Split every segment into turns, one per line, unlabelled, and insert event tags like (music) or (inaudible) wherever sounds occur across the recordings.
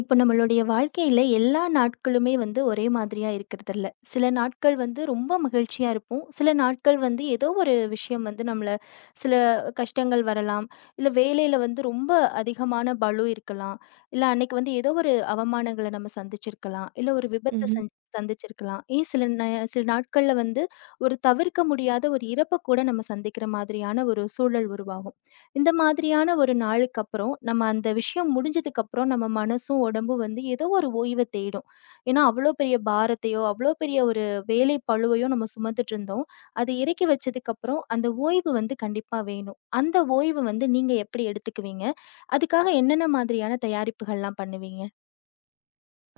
இப்போ நம்மளுடைய வாழ்க்கையில எல்லா நாட்களுமே வந்து ஒரே மாதிரியா இருக்கிறதில்ல. சில நாட்கள் வந்து ரொம்ப மகிழ்ச்சியா இருப்போம். சில நாட்கள் வந்து ஏதோ ஒரு விஷயம் வந்து நம்மள சில கஷ்டங்கள் வரலாம். இல்ல வேலையில வந்து ரொம்ப அதிகமான பளு இருக்கலாம். இல்ல அன்னைக்கு வந்து ஏதோ ஒரு அவமானங்கள நம்ம சந்திச்சிருக்கலாம். இல்ல ஒரு விபத்த
ம்ஹ்ம்.
சந்திச்சிருக்கலாம். ஏன் சில நாட்கள்ல வந்து ஒரு தவிர்க்க முடியாத ஒரு இறப்ப கூட நம்ம சந்திக்கிற மாதிரியான ஒரு சூழல் உருவாகும். இந்த மாதிரியான ஒரு நாளுக்கு அப்புறம், நம்ம அந்த விஷயம் முடிஞ்சதுக்கு அப்புறம் நம்ம மனசும், உடம்பும் வந்து ஏதோ ஒரு ஓய்வ தேடும். ஏன்னா, அவ்ளோ பெரிய பாரத்தையோ, அவ்ளோ பெரிய ஒரு வேலை பளுவையோ நம்ம சுமந்துட்டு இருந்தோம். அது இறக்கி வச்சதுக்கப்புறம் அந்த ஓய்வு வந்து கண்டிப்பா வேணும். அந்த ஓய்வு வந்து நீங்க எப்படி எடுத்துக்குவீங்க? அதுக்காக என்னென்ன மாதிரியான தயாரிப்புகள்லாம் பண்ணுவீங்க?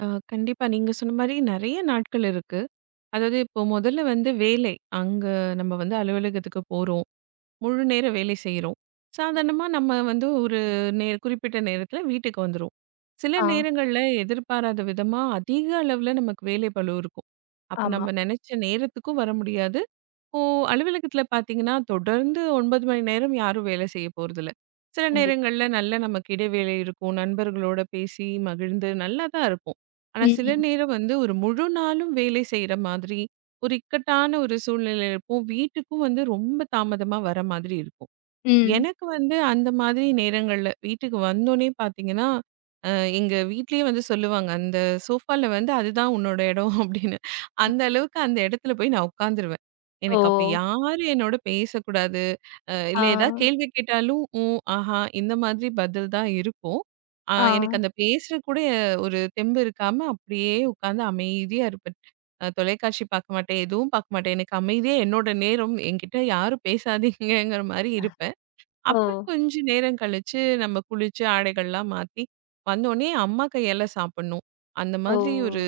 அ கண்டிப்பா. நீங்க சொன்ன மாரி நெறைய நாட்கள் இருக்கு. அதாவது இப்போ முதல்ல வந்து வேலை. அங்க நம்ம வந்து அலுவலகத்துக்கு போறோம். முழு நேர வேலை செய்றோம். சாதாரணமா நம்ம வந்து ஒரு குறிப்பிட்ட நேரத்தில வீட்டுக்கு வந்துருவோம். சில
ஆ,
நேரங்கள்ல எதிர்பாராத விதமா அதிக அளவுல நமக்கு வேலை பளு இருக்கும். அப்ப
ஆமா.
நம்ம நெனைச்ச நேரத்துக்கும் வர முடியாது. இப்போ அலுவலகத்துல பார்த்தீங்கன்னா, தொடர்ந்து 9 மணி நேரம் யாரும் வேலை செய்ய போறதில்ல. சில
கண்டிப்பா.
நேரங்கள்ல நல்ல நமக்கு இடைவேளை இருக்கும். நண்பர்களோட பேசி மகிழ்ந்து நல்லா தான் இருப்போம். ஆனா சில
ம்,
நேரம் வந்து ஒரு முழு நாளும் வேலை செய்ற மாதிரி, ஒரு இக்கட்டான ஒரு சூழ்நிலையில இருப்போம். வீட்டுக்கும் வந்து ரொம்ப தாமதமா வர மாதிரி இருக்கும்.
ம்.
எனக்கு வந்து அந்த மாதிரி நேரங்கள்ல வீட்டுக்கு வந்தோனே பார்த்தீங்கன்னா, அ எங்க வீட்லயே வந்து சொல்லுவாங்க, "அந்த சோஃபால வந்து அதுதான் உன்னோட இடம்" (laughs) அப்படின்னு. அந்த அளவுக்கு அந்த இடத்துல போய் நான் உட்காந்துருவேன்.
ஓ!
எனக்கு அப்ப யாரும் என்னோட பேசக்கூடாது.
ஆ,
இல்ல ஏதாவது கேள்வி கேட்டாலும், "ம், ஆஹா" இந்த மாதிரி பதில் தான் இருக்கும்.
ஆ,
எனக்கு அந்த பேசுற கூட ஒரு தெம்பு இருக்காம அப்படியே உட்காந்து அமைதியா இருப்பேன். தொலைக்காட்சி பார்க்க மாட்டேன், எதுவும் பார்க்க மாட்டேன். எனக்கு அமைதியா என்னோட நேரம், என்கிட்ட யாரும் பேசாதீங்கங்கிற மாரி இருப்பேன்.
ஓ!
அப்புறம் கொஞ்சம் நேரம் கழிச்சு நம்ம குளிச்சு ஆடைகள்லாம் மாத்தி, வந்தோனே அம்மா கையால சாப்பிடணும். அந்த
ஓ!
மாதிரி ஒரு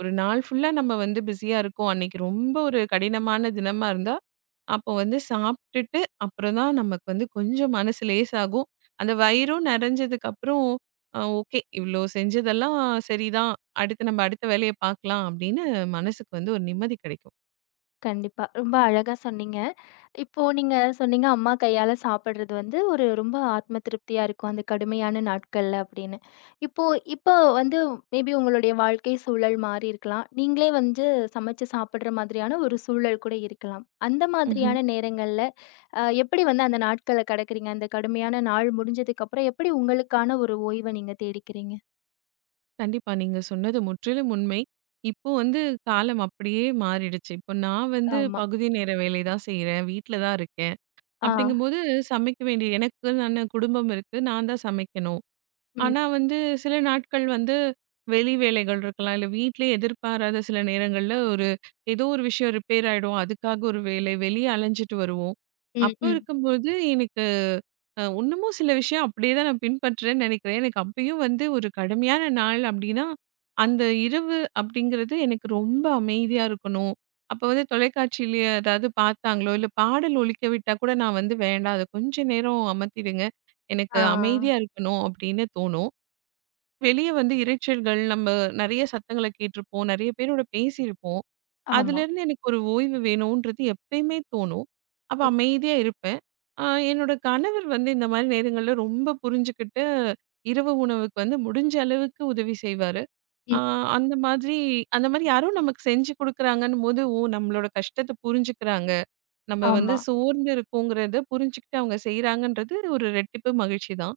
ஒரு நாள் ஃபுல்லா நம்ம வந்து பிஸியா இருக்கோம். அன்னைக்கு ரொம்ப ஒரு கடினமான தினமா இருந்தா, அப்போ வந்து சாப்ட்டுட்டு அப்புறம் தான் நமக்கு வந்து கொஞ்சம் மனசு லேசாகும். அந்த வயிறும் நெறஞ்சதுக்கு அப்புறம், ஓகே இவ்ளோ செஞ்சதெல்லாம் சரிதான். அடுத்து நம்ம அடுத்த வேலைய பாக்கலாம் அப்படின்னு மனசுக்கு வந்து ஒரு நிம்மதி
கண்டிப்பா. ரொம்ப அழகா சொன்னீங்க. இப்போ நீங்க சொன்னீங்க, அம்மா கையால சாப்பிடுறது வந்து ஒரு ரொம்ப ஆத்ம திருப்தியா இருக்கும். அந்த கடுமையான நாட்கள்ல அப்படின்னு. இப்போ இப்போ வந்து மேபி உங்களுடைய வாழ்க்கை சூழல் மாறி இருக்கலாம். நீங்களே வந்து சமைச்சு சாப்பிடுற மாதிரியான ஒரு சூழல் கூட இருக்கலாம். அந்த
கிடைக்கும்.
மாதிரியான நேரங்கள்ல எப்படி வந்து அந்த நாட்கள கடக்குறீங்க? அந்த கடுமையான நாள் முடிஞ்சதுக்கு அப்புறம் எப்படி உங்களுக்கான ஒரு ஓய்வ நீங்க தேடிக்கிறீங்க?
கண்டிப்பா. நீங்க சொன்னது முற்றிலும் உண்மை. இப்போ வந்து காலம் அப்படியே மாறிடுச்சு. இப்போ நான் வந்து
ஆமா.
பகுதி நேர வேலை தான் செய்றேன். வீட்ல தான் இருக்கேன்.
ஆ.
அப்படிங்கும்போது சமைக்க வேண்டிய எனக்குன்னு குடும்பம் இருக்கு. நான் தான் சமைக்கணும்.
ம்.
ஆனா வந்து சில நாட்கள் வந்து வெளி வேலைகள் இருக்கலாம். இல்ல வீட்லயே எதிர்பாராத சில நேரங்கள்ல ஏதோ ஒரு விஷயம் ரிப்பேர் ஆயிடும். அதுக்காக ஒரு வேலை வெளிய அலைஞ்சுட்டு வருவோம்.
ம்,
அப்போ
ம்.
இருக்கும்போது எனக்கு இன்னமும் சில விஷயம் அப்படியே தான் நான் பின்பற்றுறேன்னு நினைக்கிறேன். எனக்கு அப்பயும் வந்து ஒரு கடுமையான நாள் அப்படின்னா, அந்த இரவு அப்படிங்கிறது எனக்கு ரொம்ப அமைதியா இருக்கணும். அப்ப வந்து தொலைக்காட்சியிலயே ஏதாவது பார்த்தாங்களோ, இல்ல பாடல் ஒலிக்க விட்டா கூட நான் வந்து வேண்டாம். அத கொஞ்ச நேரம் அமர்த்திடுங்க. எனக்கு
ஆ.
அமைதியா இருக்கணும் அப்படின்னு தோணும். வெளிய வந்து இரைச்சல்கள் நம்ம நெறைய சத்தங்கள கேட்டிருப்போம். நெறைய பேரோட பேசியிருப்போம்.
ஆமா.
அதுலேருந்து எனக்கு ஒரு ஓய்வு வேணுன்றது எப்பயுமே தோணும். அப்ப
ம்,
அமைதியா இருப்பேன். அ என்னோட கணவர் வந்து இந்த மாரி நேரங்கள்ல ரொம்ப புரிஞ்சுகிட்டு, இரவு உணவுக்கு வந்து முடிஞ்ச அளவுக்கு உதவி செய்வாரு. அ
ம்.
அந்த மாதிரி அந்த மாரி யாரோ நமக்கு செஞ்சு குடுக்குறாங்கன்னும்போது, ஓ! நம்மளோட கஷ்டத்த புரிஞ்சுக்கிறாங்க. நம்ம வந்து
ஆமா.
சோர்ந்து இருக்கோங்கிறத புரிஞ்சுகிட்டு அவங்க செய்றாங்கன்றது ஒரு ரெட்டிப்பு மகிழ்ச்சி தான்.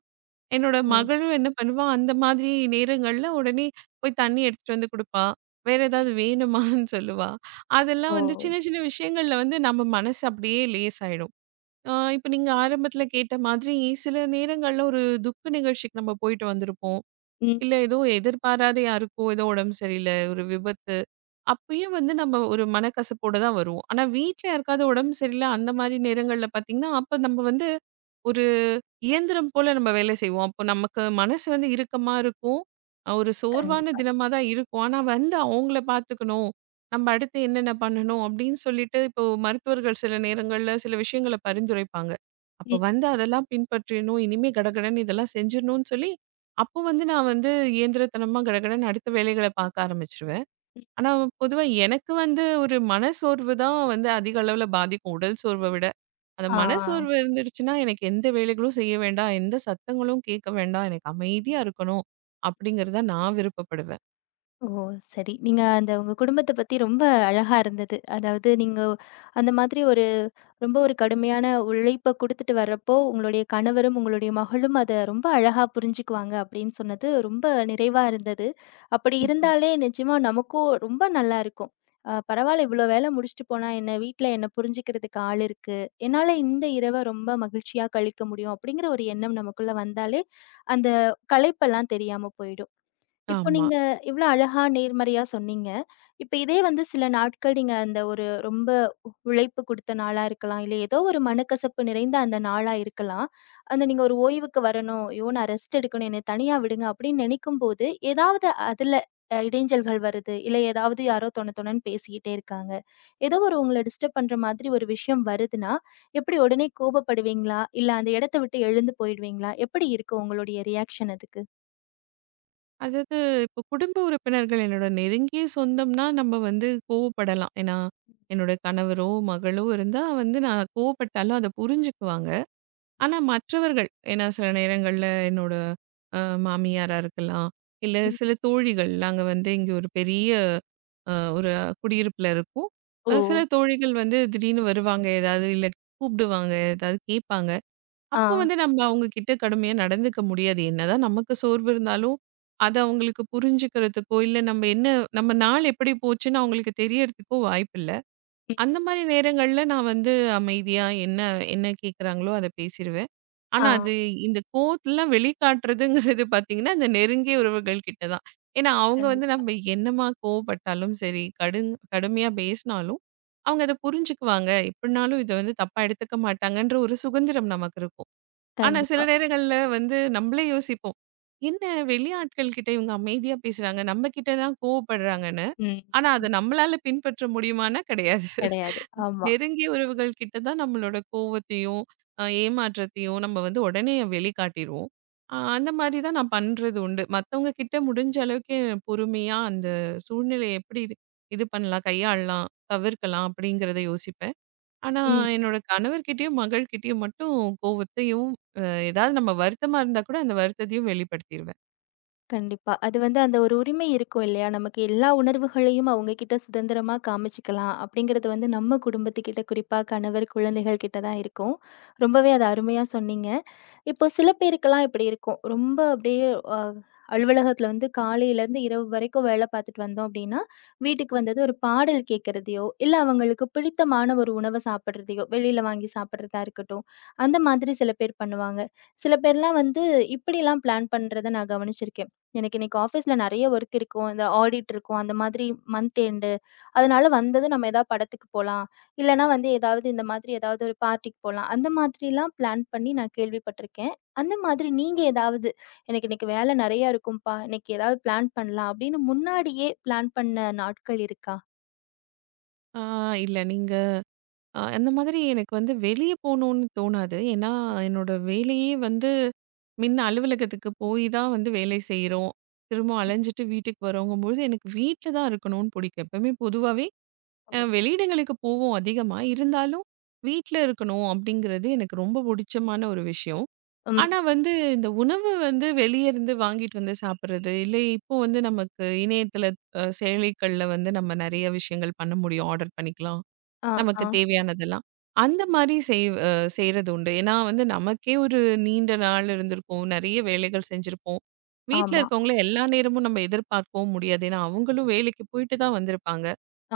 என்னோட
ஓ.
மகளும் என்ன பண்ணுவா, அந்த மாதிரி நேரங்கள்ல உடனே போய் தண்ணி எடுத்துட்டு வந்து குடுப்பா. வேற
ம்.
ஏதாவது வேணுமான்னு (laughs) சொல்லுவா. அதெல்லாம்
ஓ!
வந்து சின்ன சின்ன விஷயங்கள்ல வந்து நம்ம மனசு அப்படியே லேசாயிடும். ஆ, இப்ப நீங்க ஆரம்பத்துல கேட்ட மாதிரி சில நேரங்கள்ல ஒரு துக்க நிகழ்ச்சிக்கு நம்ம போயிட்டு வந்திருப்போம்.
ம்.
இல்ல ஏதோ எதிர்பாராத யாருக்கோ ஏதோ உடம்பு சரியில்ல, ஒரு விபத்து. அப்பயும் வந்து நம்ம ஒரு மனக்கசப்போட தான் வருவோம். ஆனா வீட்ல யாருக்காவது உடம்பு சரியில்ல அந்த மாதிரி நேரங்கள்ல பார்த்தீங்கன்னா, அப்ப நம்ம வந்து ஒரு இயந்திரம் போல நம்ம வேலை செய்வோம். அப்போ நமக்கு மனசு வந்து இறுக்கமா இருக்கும். ஒரு சோர்வான
கண்டிப்பா.
தினமா தான் இருக்கும். ஆனா வந்து அவங்கள பார்த்துக்கணும். நம்ம அடுத்து என்னென்ன பண்ணணும் அப்படின்னு சொல்லிட்டு, இப்போ மருத்துவர்கள் சில நேரங்கள்ல சில விஷயங்கள பரிந்துரைப்பாங்க. அப்போ
ம்.
வந்து அதெல்லாம் பின்பற்றிடணும். இனிமே கடகடன்னு இதெல்லாம் செஞ்சிடணும்னு சொல்லி, அப்போ வந்து நான் வந்து இயந்திரத்தனமா கடகடன்னு அடுத்த வேலைகள பார்க்க ஆரம்பிச்சுருவேன். ஆனா பொதுவா எனக்கு வந்து ஒரு மனசோர்வு தான் வந்து அதிக அளவுல பாதிக்கும். உடல் சோர்வ விட. அந்த
ஆ.
மனசோர்வு இருந்துடுச்சுன்னா, எனக்கு எந்த வேலைகளும் செய்ய வேண்டாம். எந்த சத்தங்களும் கேட்க வேண்டாம். எனக்கு அமைதியா இருக்கணும். அப்படிங்கிறத நான் விருப்பப்படுவேன்.
ஓ! சரி. நீங்க அந்த உங்க குடும்பத்த பத்தி ரொம்ப அழகா இருந்தது. அதாவது நீங்க அந்த மாதிரி ஒரு ரொம்ப ஒரு கடுமையான உழைப்ப குடுத்துட்டு வர்றப்போ, உங்களுடைய கணவரும், உங்களுடைய மகளும் அத ரொம்ப அழகா புரிஞ்சுக்குவாங்க அப்படின்னு சொன்னது ரொம்ப நிறைவா இருந்தது. அப்படி இருந்தாலே நிச்சயமா நமக்கும் ரொம்ப நல்லா இருக்கும். பரவால்ல இவ்ளோ வேல முடிச்சுட்டு போனா என்ன? வீட்ல என்ன புரிஞ்சுக்கிறதுக்கு ஆள் இருக்கு. என்னால இந்த இரவ ரொம்ப மகிழ்ச்சியா கழிக்க முடியும் அப்படிங்கிற ஒரு எண்ணம் நமக்குள்ள வந்தாலே, அந்த களைப்பெல்லாம் தெரியாம போயிடும். இப்போ
ஆமா.
நீங்க இவ்ளோ அழகா நேர்மறையா சொன்னீங்க. இப்ப இதே வந்து சில நாட்கள் நீங்க அந்த ஒரு ரொம்ப உழைப்பு குடுத்த நாளா இருக்கலாம். இல்ல ஏதோ ஒரு மனக்கசப்பு நிறைந்த அந்த நாளா இருக்கலாம். அந்த நீங்க ஒரு ஓய்வுக்கு வரணும். ஐயோ! நான் ரெஸ்ட் எடுக்கணும். என்னை தனியா விடுங்க அப்படின்னு நினைக்கும்போது, ஏதாவது அதுல இடைஞ்சல்கள் வருது. இல்ல ஏதாவது யாரோ தொண தொணன்னு பேசிக்கிட்டே இருக்காங்க. ஏதோ ஒரு உங்கள டிஸ்டர்ப் பண்ற மாதிரி ஒரு விஷயம் வருதுன்னா, எப்படி உடனே கோபப்படுவீங்களா? இல்ல அந்த இடத்த விட்டு எழுந்து போயிடுவீங்களா? எப்படி இருக்கும் உங்களுடைய ரியாக்ஷன் அதுக்கு?
அதாவது இப்போ குடும்ப உறுப்பினர்கள் என்னோட நெருங்கிய சொந்தம்னா, நம்ம வந்து கோவப்படலாம். ஏன்னா, என்னோட கணவரோ, மகளோ இருந்தா வந்து நான் கோவப்பட்டாலும் அத புரிஞ்சுக்குவாங்க. ஆனா மற்றவர்கள், ஏன்னா சில நேரங்கள்ல என்னோட அ மாமியாரா இருக்கலாம். இல்ல
ம்.
சில தோழிகள், நாங்க வந்து இங்க ஒரு பெரிய அ ஒரு குடியிருப்புல இருக்கும்.
ஓ!
சில தோழிகள் வந்து திடீர்னு வருவாங்க. ஏதாவது இல்ல கூப்பிடுவாங்க, ஏதாவது கேட்பாங்க.
ஆ.
அப்போ வந்து நம்ம அவங்க கிட்ட கடுமையா நடந்துக்க முடியாது. என்னதான் நமக்கு சோர்வு இருந்தாலும், அத அவங்களுக்கு புரிஞ்சுக்கிறதுக்கோ, இல்ல நம்ம நாள் எப்படி போச்சுன்னு அவங்களுக்கு தெரியறதுக்கோ வாய்ப்பில்ல.
ம்.
அந்த மாரி நேரங்கள்ல நான் வந்து அமைதியா என்ன என்ன கேட்குறாங்களோ அத பேசிருவேன்.
ஆ
ஆனா, அது இந்த கோவத்தலாம் வெளிக்காட்டுறதுங்கிறது பார்த்தீங்கன்னா, இந்த நெருங்கிய உறவுகள் கிட்ட தான். ஏன்னா, அவங்க வந்து
கண்டிப்பா,
நம்ம என்னமா கோவப்பட்டாலும் சரி, கடுமையா பேசினாலும், அவங்க அத புரிஞ்சுக்குவாங்க. எப்படினாலும் இத வந்து தப்பா எடுத்துக்க மாட்டாங்கன்ற ஒரு சுதந்திரம் நமக்கு இருக்கும். ஆனா, சில
கண்டிப்பா.
நேரங்கள்ல வந்து நம்மளே யோசிப்போம். என்ன வெளியாட்கள் கிட்ட இவங்க அமைதியா பேசுறாங்க. நம்ம கிட்ட தான் கோவப்படுறாங்கன்னு.
ம்.
ஆனா, அத நம்மளால பின்பற்ற முடியுமான்னா கிடையாது.
கிடையாது. ஆமா.
நெருங்கிய உறவுகள் கிட்ட தான் நம்மளோட கோவத்தையும், ஏமாற்றத்தையும் நம்ம வந்து உடனே வெளிக்காட்டிருவோம். அந்த மாரி தான் நான் பண்றது உண்டு. மத்தவங்க கிட்ட முடிஞ்ச அளவுக்கு பொறுமையா அந்த சூழ்நிலைய எப்படி இது இது பண்ணலாம், கையாளலாம், தவிர்க்கலாம் அப்படிங்கிறத யோசிப்பேன். ஆனா
ம்.
என்னோட கணவர்கிட்டயும், மகள்கிட்டயும் மட்டும் கோவத்தையும், அ ஏதாவது நம்ம வருத்தமா இருந்தா கூட அந்த வருத்தத்தையும் வெளிப்படுத்திருவேன்.
கண்டிப்பா. அது வந்து அந்த ஒரு உரிமை இருக்கும் இல்லையா? நமக்கு எல்லா உணர்வுகளையும் அவங்க கிட்ட சுதந்திரமா காமிச்சுக்கலாம். அப்படிங்கிறது வந்து நம்ம குடும்பத்துக்கிட்ட குறிப்பா கணவர், குழந்தைகள் கிட்ட தான் இருக்கும். ரொம்பவே அத அருமையா சொன்னீங்க. இப்போ சில பேருக்கெல்லாம் இப்படி இருக்கும். ரொம்ப அப்படியே அ அலுவலகத்தில வந்து காலையிலேருந்து இரவு வரைக்கும் வேலை பார்த்துட்டு வந்தோம் அப்படின்னா, வீட்டுக்கு வந்ததும் ஒரு பாடல் கேட்கறதையோ, இல்ல அவங்களுக்கு பிடித்தமான ஒரு உணவ சாப்பிடுறதையோ, வெளியில வாங்கி சாப்பிடுறதா இருக்கட்டும், அந்த மாதிரி சில பேர் பண்ணுவாங்க. சில பேர்லாம் வந்து இப்படிலாம் பிளான் பண்றத நான் கவனிச்சிருக்கேன். எனக்கு இன்னைக்கு ஆஃபீஸ்ல நெறைய ஒர்க் இருக்கும். இந்த ஆடிட் இருக்கும். அந்த மாதிரி மந்த் எண்டு அதனால வந்ததும் நம்ம ஏதாவது படத்துக்கு போலாம். இல்லன்னா வந்து ஏதாவது இந்த மாதிரி ஏதாவது ஒரு பார்ட்டிக்கு போலாம். அந்த மாதிரிலாம் பிளான் பண்ணி நான் கேள்விப்பட்டிருக்கேன். அந்த மாதிரி நீங்க ஏதாவது, "எனக்கு இன்னைக்கு வேலை நெறையா இருக்கும்ப்பா. இன்னைக்கு ஏதாவது பிளான் பண்ணலாம்." அப்படின்னு முன்னாடியே பிளான் பண்ண நாட்கள் இருக்கா?
ஆ, இல்ல நீங்க, அந்த மாதிரி எனக்கு வந்து வெளிய போணும்னு தோணாது. ஏன்னா, என்னோட வேலையே வந்து அலுவலகத்துக்கு போய் தான் வந்து வேலை செய்றோம். திரும்ப
ம்.
அலைஞ்சுட்டு வீட்டுக்கு வரோங்கும்பொழுது, எனக்கு வீட்ல தான் இருக்கணும்னு பிடிக்கும். எப்பவுமே பொதுவாவே
ஓ.
வெளியிடங்களுக்கு போவோம் அதிகமா. இருந்தாலும் வீட்ல இருக்கணும் அப்படிங்கிறது எனக்கு ரொம்ப பிடிச்சமான ஒரு விஷயம்.
ம்.
ஆனா வந்து இந்த உணவு வந்து வெளிய இருந்து வாங்கிட்டு வந்து சாப்பிடுறது, இல்லை இப்போ வந்து நமக்கு இணையதள செயலிகள்ல வந்து நம்ம நெறைய விஷயங்கள் பண்ண முடியும். ஆர்டர் பண்ணிக்கலாம்.
ஆ,
நமக்கு
ஆ.
தேவையானதெல்லாம். அந்த மாரி செய்வ் அ செய்றது உண்டு. ஏன்னா வந்து நமக்கே ஒரு நீண்ட நாள் இருந்திருக்கும். நெறைய வேலைகள் செஞ்சிருப்போம். வீட்ல
ஆமா,
இருக்கவங்கள எல்லா நேரமும் நம்ம எதிர்பார்க்கவும் முடியாது. ஏன்னா அவங்களும் வேலைக்கு போயிட்டு தான் வந்திருப்பாங்க.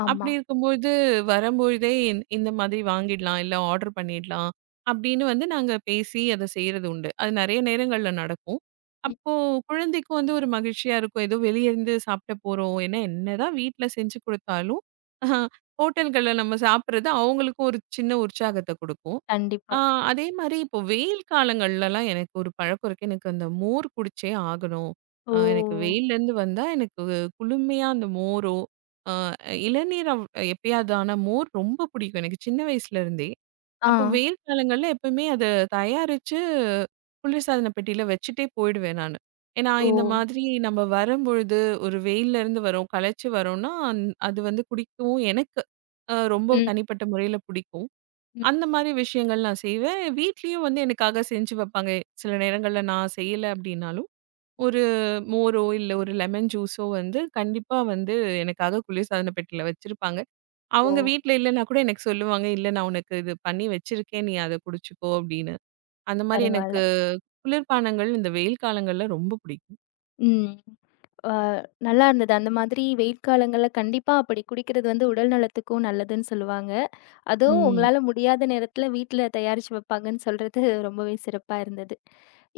ஆமா.
அப்படி இருக்கும்போது வரும்பொழுதே இந்த மாதிரி வாங்கிடலாம், இல்ல ஆர்டர் பண்ணிடலாம் அப்படின்னு வந்து நாங்க பேசி அத செய்றது உண்டு. அது நெறைய நேரங்கள்ல நடக்கும்.
ம்.
அப்போ குழந்தைக்கும் வந்து ஒரு மகிழ்ச்சியா இருக்கும். ஏதோ வெளிய இருந்து சாப்பிட போறோம். ஏன்னா என்னதான் வீட்ல செஞ்சு குடுத்தாலும், ஹோட்டல்கள்ல நம்ம சாப்பிடுறது அவங்களுக்கும் ஒரு சின்ன உற்சாகத்த குடுக்கும்.
கண்டிப்பா.
ஆ, அதே மாரி இப்போ வெயில் காலங்கள்லலாம் எனக்கு ஒரு பழக்கம் இருக்கு. எனக்கு அந்த மோர் குடிச்சே ஆகணும். எனக்கு
ஓ!
வெயில்லேருந்து வந்தா எனக்கு குளுமையா அந்த மோரோ, அ இளநீர் எப்பயாவது ஆனா மோர் ரொம்ப பிடிக்கும் எனக்கு சின்ன வயசுலேருந்தே.
ஆ.
அப்போ வெயில் காலங்கள்ல எப்பவுமே அத தயாரிச்சு குளிர்சாதன பெட்டியில வச்சுட்டே போயிடுவேன் நானு. ஏன்னா,
ஓ!
இந்த மாதிரி நம்ம வரும்பொழுது ஒரு வெயில்லேருந்து வரோம், களைச்சு வரோம்னா, அது வந்து குடிக்கவும் எனக்கு ரொம்ப
ம்,
தனிப்பட்ட முறையில பிடிக்கும்.
ம்.
அந்த மாரி விஷயங்கள் நான் செய்வேன். வீட்லயும் வந்து எனக்காக செஞ்சு வைப்பாங்க. சில நேரங்கள்ல நான் செய்யல அப்படின்னாலும், ஒரு மோரோ, இல்ல ஒரு லெமன் ஜூஸோ வந்து கண்டிப்பா வந்து எனக்காக குளிர்சாதன பெட்டியில வச்சிருப்பாங்க.
ஓ!
அவங்க வீட்ல இல்லன்னா கூட எனக்கு சொல்லுவாங்க, "இல்ல நான் உனக்கு இது பண்ணி வச்சிருக்கேன். நீ அத குடிச்சுக்கோ" அப்படின்னு. அந்த மாரி
பரவால்ல.
எனக்கு குளிர்பானங்கள் இந்த வெயில் காலங்கள்ல ரொம்ப பிடிக்கும்.
ம். அ நல்லா இருந்தது. அந்த மாதிரி வெயில் காலங்கள்ல கண்டிப்பா அப்படி குடிக்கிறது வந்து உடல் நலத்துக்கும் நல்லதுன்னு சொல்லுவாங்க. அதுவும்
ம்.
உங்களால முடியாத நேரத்துல வீட்ல தயாரிச்சு வைப்பாங்கன்னு சொல்றது ரொம்பவே சிறப்பா இருந்தது.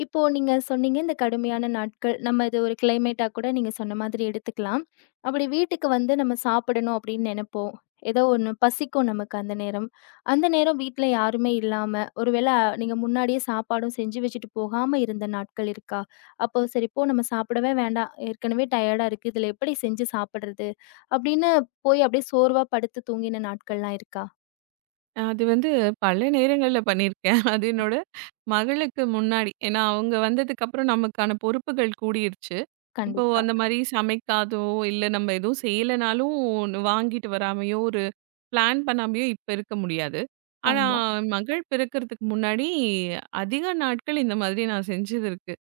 இப்போ நீங்க சொன்னீங்க, இந்த கடுமையான நாட்கள் நம்ம இது ஒரு கிளைமேட்டா கூட நீங்க சொன்ன மாதிரி எடுத்துக்கலாம். அப்படி வீட்டுக்கு வந்து நம்ம சாப்பிடணும் அப்படின்னு நெனைப்போம். ஏதோ ஒண்ணு பசிக்கும் நமக்கு அந்த நேரம். அந்த நேரம் வீட்ல யாருமே இல்லாம, ஒருவேள நீங்க முன்னாடியே சாப்பாடும் செஞ்சு வச்சுட்டு போகாம இருந்த நாட்கள் இருக்கா? அப்போ சரி போ நம்ம சாப்பிடவே வேண்டாம். ஏற்கனவே டயர்டா இருக்கு. இதுல எப்படி செஞ்சு சாப்பிடுறது? அப்படின்னு போய் அப்படியே சோர்வா படுத்து தூங்கின நாட்கள்லாம் இருக்கா?
அது வந்து பல நேரங்கள்ல பண்ணியிருக்கேன். அது என்னோட மகளுக்கு முன்னாடி. ஏன்னா, அவங்க வந்ததுக்கப்புறம் நமக்கான பொறுப்புகள் கூடிருச்சு. இப்போ
கண்டிப்பா.
அந்த மாரி சமைக்காதோ, இல்ல நம்ம எதுவும் செய்யலனாலும், ஒண்ணு வாங்கிட்டு வராமயோ, ஒரு பிளான் பண்ணாமயே இப்ப இருக்க முடியாது. ஆனா,
ஆமா.
ம். மகள் பிறக்கறதுக்கு முன்னாடி அதிக நாட்கள் இந்த மாதிரி நான் செஞ்சது இருக்கு.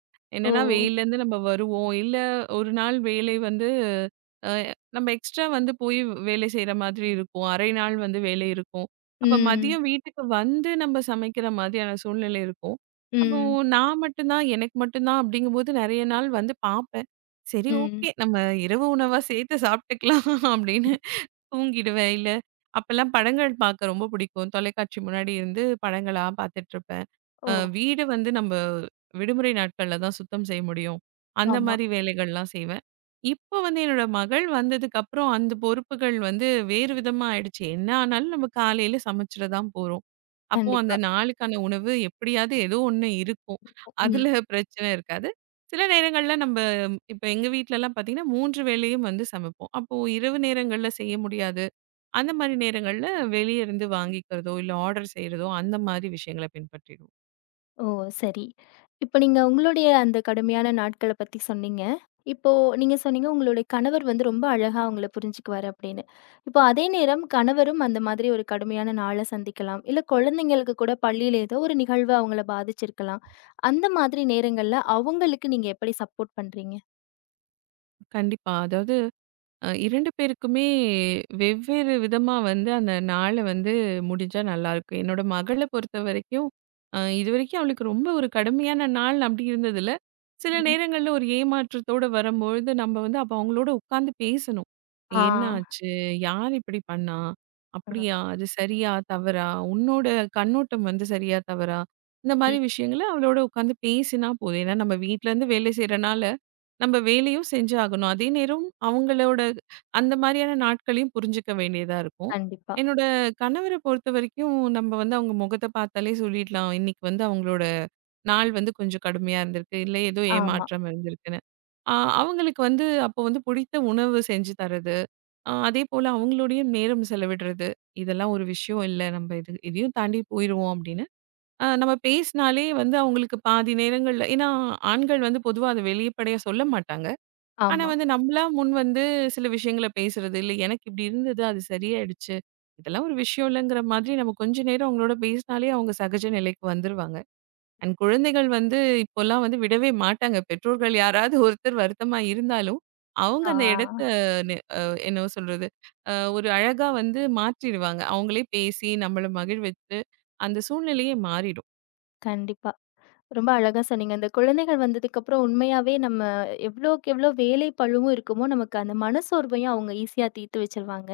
ஓ!
என்னன்னா, வெயில்லருந்து நம்ம வருவோம். இல்ல ஒரு நாள் வேலை வந்து அ நம்ம எக்ஸ்ட்ரா வந்து போய் வேலை செய்ற மாதிரி இருக்கும். அரை நாள் வந்து வேலை இருக்கும். அப்ப
ம்.
மதியம் வீட்டுக்கு வந்து நம்ம சமைக்கிற மாதிரியான சூழ்நிலை இருக்கும். அப்போ
ம்.
நான் மட்டும் தான், எனக்கு மட்டும் தான் அப்படிங்கும்போது நெறைய நாள் வந்து பாப்பேன். சரி,
ம்.
ஓகே. நம்ம இரவு உணவா சேர்த்து சாப்ட்டுக்கலாம் அப்படின்னு. தூங்கிடுவேன். இல்ல அப்பல்லாம் படங்கள் பார்க்க ரொம்ப பிடிக்கும். தொலைக்காட்சி முன்னாடி இருந்து படங்களா பார்த்துட்ருப்பேன்.
ஓ!
வீடு வந்து நம்ம விடுமுறை நாட்கள்ல தான் சுத்தம் செய்ய முடியும். அந்த
ஆமா.
மாரி வேலைகள்லாம் செய்வேன். இப்போ வந்து என்னோட மகள் வந்ததுக்கப்புறம் அந்த பொறுப்புகள் வந்து வேறு விதமா ஆயிடுச்சு. என்ன ஆனாலும் நம்ம காலையில சமைச்சிட தான் போறோம். அப்போ அந்த
கண்டிப்பா.
நாளுக்கான உணவு எப்படியாவது ஏதோ ஒண்ணு இருக்கும்.
ம்.
அதுல பிரச்சனை இருக்காது. சில நேரங்கள்ல நம்ம இப்ப எங்க வீட்லலாம் பார்த்தீங்கன்னா 3 வேளையும் வந்து சமைப்போம். அப்போ இரவு நேரங்கள்ல செய்ய முடியாது. அந்த மாரி நேரங்கள்ல வெளிய இருந்து வாங்கிக்கிறதோ, இல்ல ஆர்டர் செய்றதோ அந்த மாரி விஷயங்கள பின்பற்றிடுவோம்.
ஓ! சரி. இப்ப நீங்க உங்களுடைய அந்த கடுமையான நாட்கள பத்தி சொன்னீங்க. இப்போ நீங்க சொன்னீங்க உங்களுடைய கணவர் வந்து ரொம்ப அழகா உங்கள புரிஞ்சுக்குவாரு அப்படின்னு. இப்போ அதே நேரம் கணவரும் அந்த மாதிரி ஒரு கடுமையான நாள சந்திக்கலாம். இல்ல குழந்தைங்களுக்கு கூட பள்ளியில ஏதோ ஒரு நிகழ்வு அவங்கள பாதிச்சிருக்கலாம். அந்த மாதிரி நேரங்கள்ல அவங்களுக்கு நீங்க எப்படி சப்போர்ட் பண்றீங்க?
கண்டிப்பா. அதாவது, 2 பேருக்குமே வெவ்வேறு விதமா வந்து அந்த நாள வந்து முடிஞ்சா நல்லாயிருக்கும். என்னோட மகள பொறுத்தவரைக்கும், இதுவரைக்கும் அவளுக்கு ரொம்ப ஒரு கடுமையான நாள் அப்படி இருந்ததில்ல. சில
ம்.
நேரங்கள்ல ஒரு ஏமாற்றத்தோட வரும்பொழுது, நம்ம வந்து அப்ப அவங்களோட உட்கார்ந்து பேசணும்.
ஆ.
"என்ன ஆச்சு? யார் இப்படி பண்ணா?
ம்.
அப்படியா? அது சரியா? தவறா? உன்னோட கண்ணோட்டம் வந்து சரியா? தவறா?" இந்த மாரி
ம்.
விஷயங்கள அவளோட உட்கார்ந்து பேசினா போதும். ஏன்னா நம்ம வீட்ல இருந்து வேலை செய்றனால, நம்ம வேலையும் செஞ்சு ஆகணும். அதே நேரம் அவங்களோட அந்த மாரியான நாட்களையும் புரிஞ்சுக்க வேண்டியதா இருக்கும்.
கண்டிப்பா.
என்னோட கணவர பொறுத்தவரைக்கும் நம்ம வந்து அவங்க முகத்த பார்த்தாலே சொல்லிடலாம். இன்னைக்கு வந்து அவங்களோட நாள் வந்து கொஞ்சம் கடுமையா இருந்திருக்கு. இல்ல ஏதோ
ஆமா.
ஏமாற்றம் இருந்திருக்குன்னு. அ அவங்களுக்கு வந்து அப்போ வந்து பிடித்த உணவு செஞ்சு தர்றது. அதேபோல அவங்களோடையும் நேரம் செலவிடுறது. இதெல்லாம் ஒரு விஷயம் இல்ல. நம்ம இது இதையும் தாண்டி போயிருவோம் அப்படின்னு. நம்ம பேசினாலே வந்து அவங்களுக்கு பாதி நேரங்கள்ல ஏன்னா ஆண்கள் வந்து பொதுவா அத வெளிப்படையா சொல்ல மாட்டாங்க. ஆனா
ஆமா.
வந்து நம்மளா முன் வந்து சில விஷயங்கள பேசுறது, இல்ல எனக்கு இப்படி இருந்தது அது சரியாயிடுச்சு. இதெல்லாம் ஒரு விஷயம் இல்லங்கிற மாதிரி நம்ம கொஞ்ச நேரம் அவங்களோட பேசினாலே அவங்க சகஜ நிலைக்கு வந்துருவாங்க. அண்ட் குழந்தைகள் வந்து இப்போலாம் வந்து விடவே மாட்டாங்க. பெற்றோர்கள் யாராவது ஒருத்தர் வருத்தமா இருந்தாலும், அவங்க
ஆ
அந்த இடத்த நெ அ என்ன சொல்றது? ஒரு அழகா வந்து மாற்றிடுவாங்க. அவங்களே பேசி நம்மள மகிழ்வித்து அந்த சூழ்நிலையே மாறிடும்.
கண்டிப்பா. ரொம்ப அழகா சொன்னீங்க. அந்த குழந்தைகள் வந்ததுக்கப்புறம் உண்மையாவே நம்ம எவ்வளோக்கு எவ்வளோ வேலை பளுவும் இருக்குமோ, நமக்கு அந்த மனசோர்வையும் அவங்க ஈஸியா தீர்த்து வச்சுருவாங்க.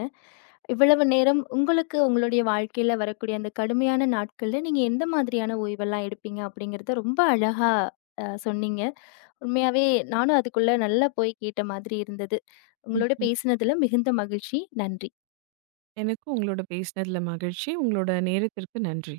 இவ்வளவு நேரம் உங்களுக்கு உங்களுடைய வாழ்க்கையில வரக்கூடிய அந்த கடுமையான நாட்கள்ல நீங்க எந்த மாதிரியான ஓய்வெல்லாம் எடுப்பீங்க அப்படிங்கிறத ரொம்ப அழகா சொன்னீங்க. உண்மையாவே நானும் அதுக்குள்ள நல்லா போய் கேட்ட மாதிரி இருந்தது. உங்களோட பேசினதுல மிகுந்த மகிழ்ச்சி. நன்றி.
எனக்கும் உங்களோட பேசினதுல மகிழ்ச்சி. உங்களோட நேரத்திற்கு நன்றி.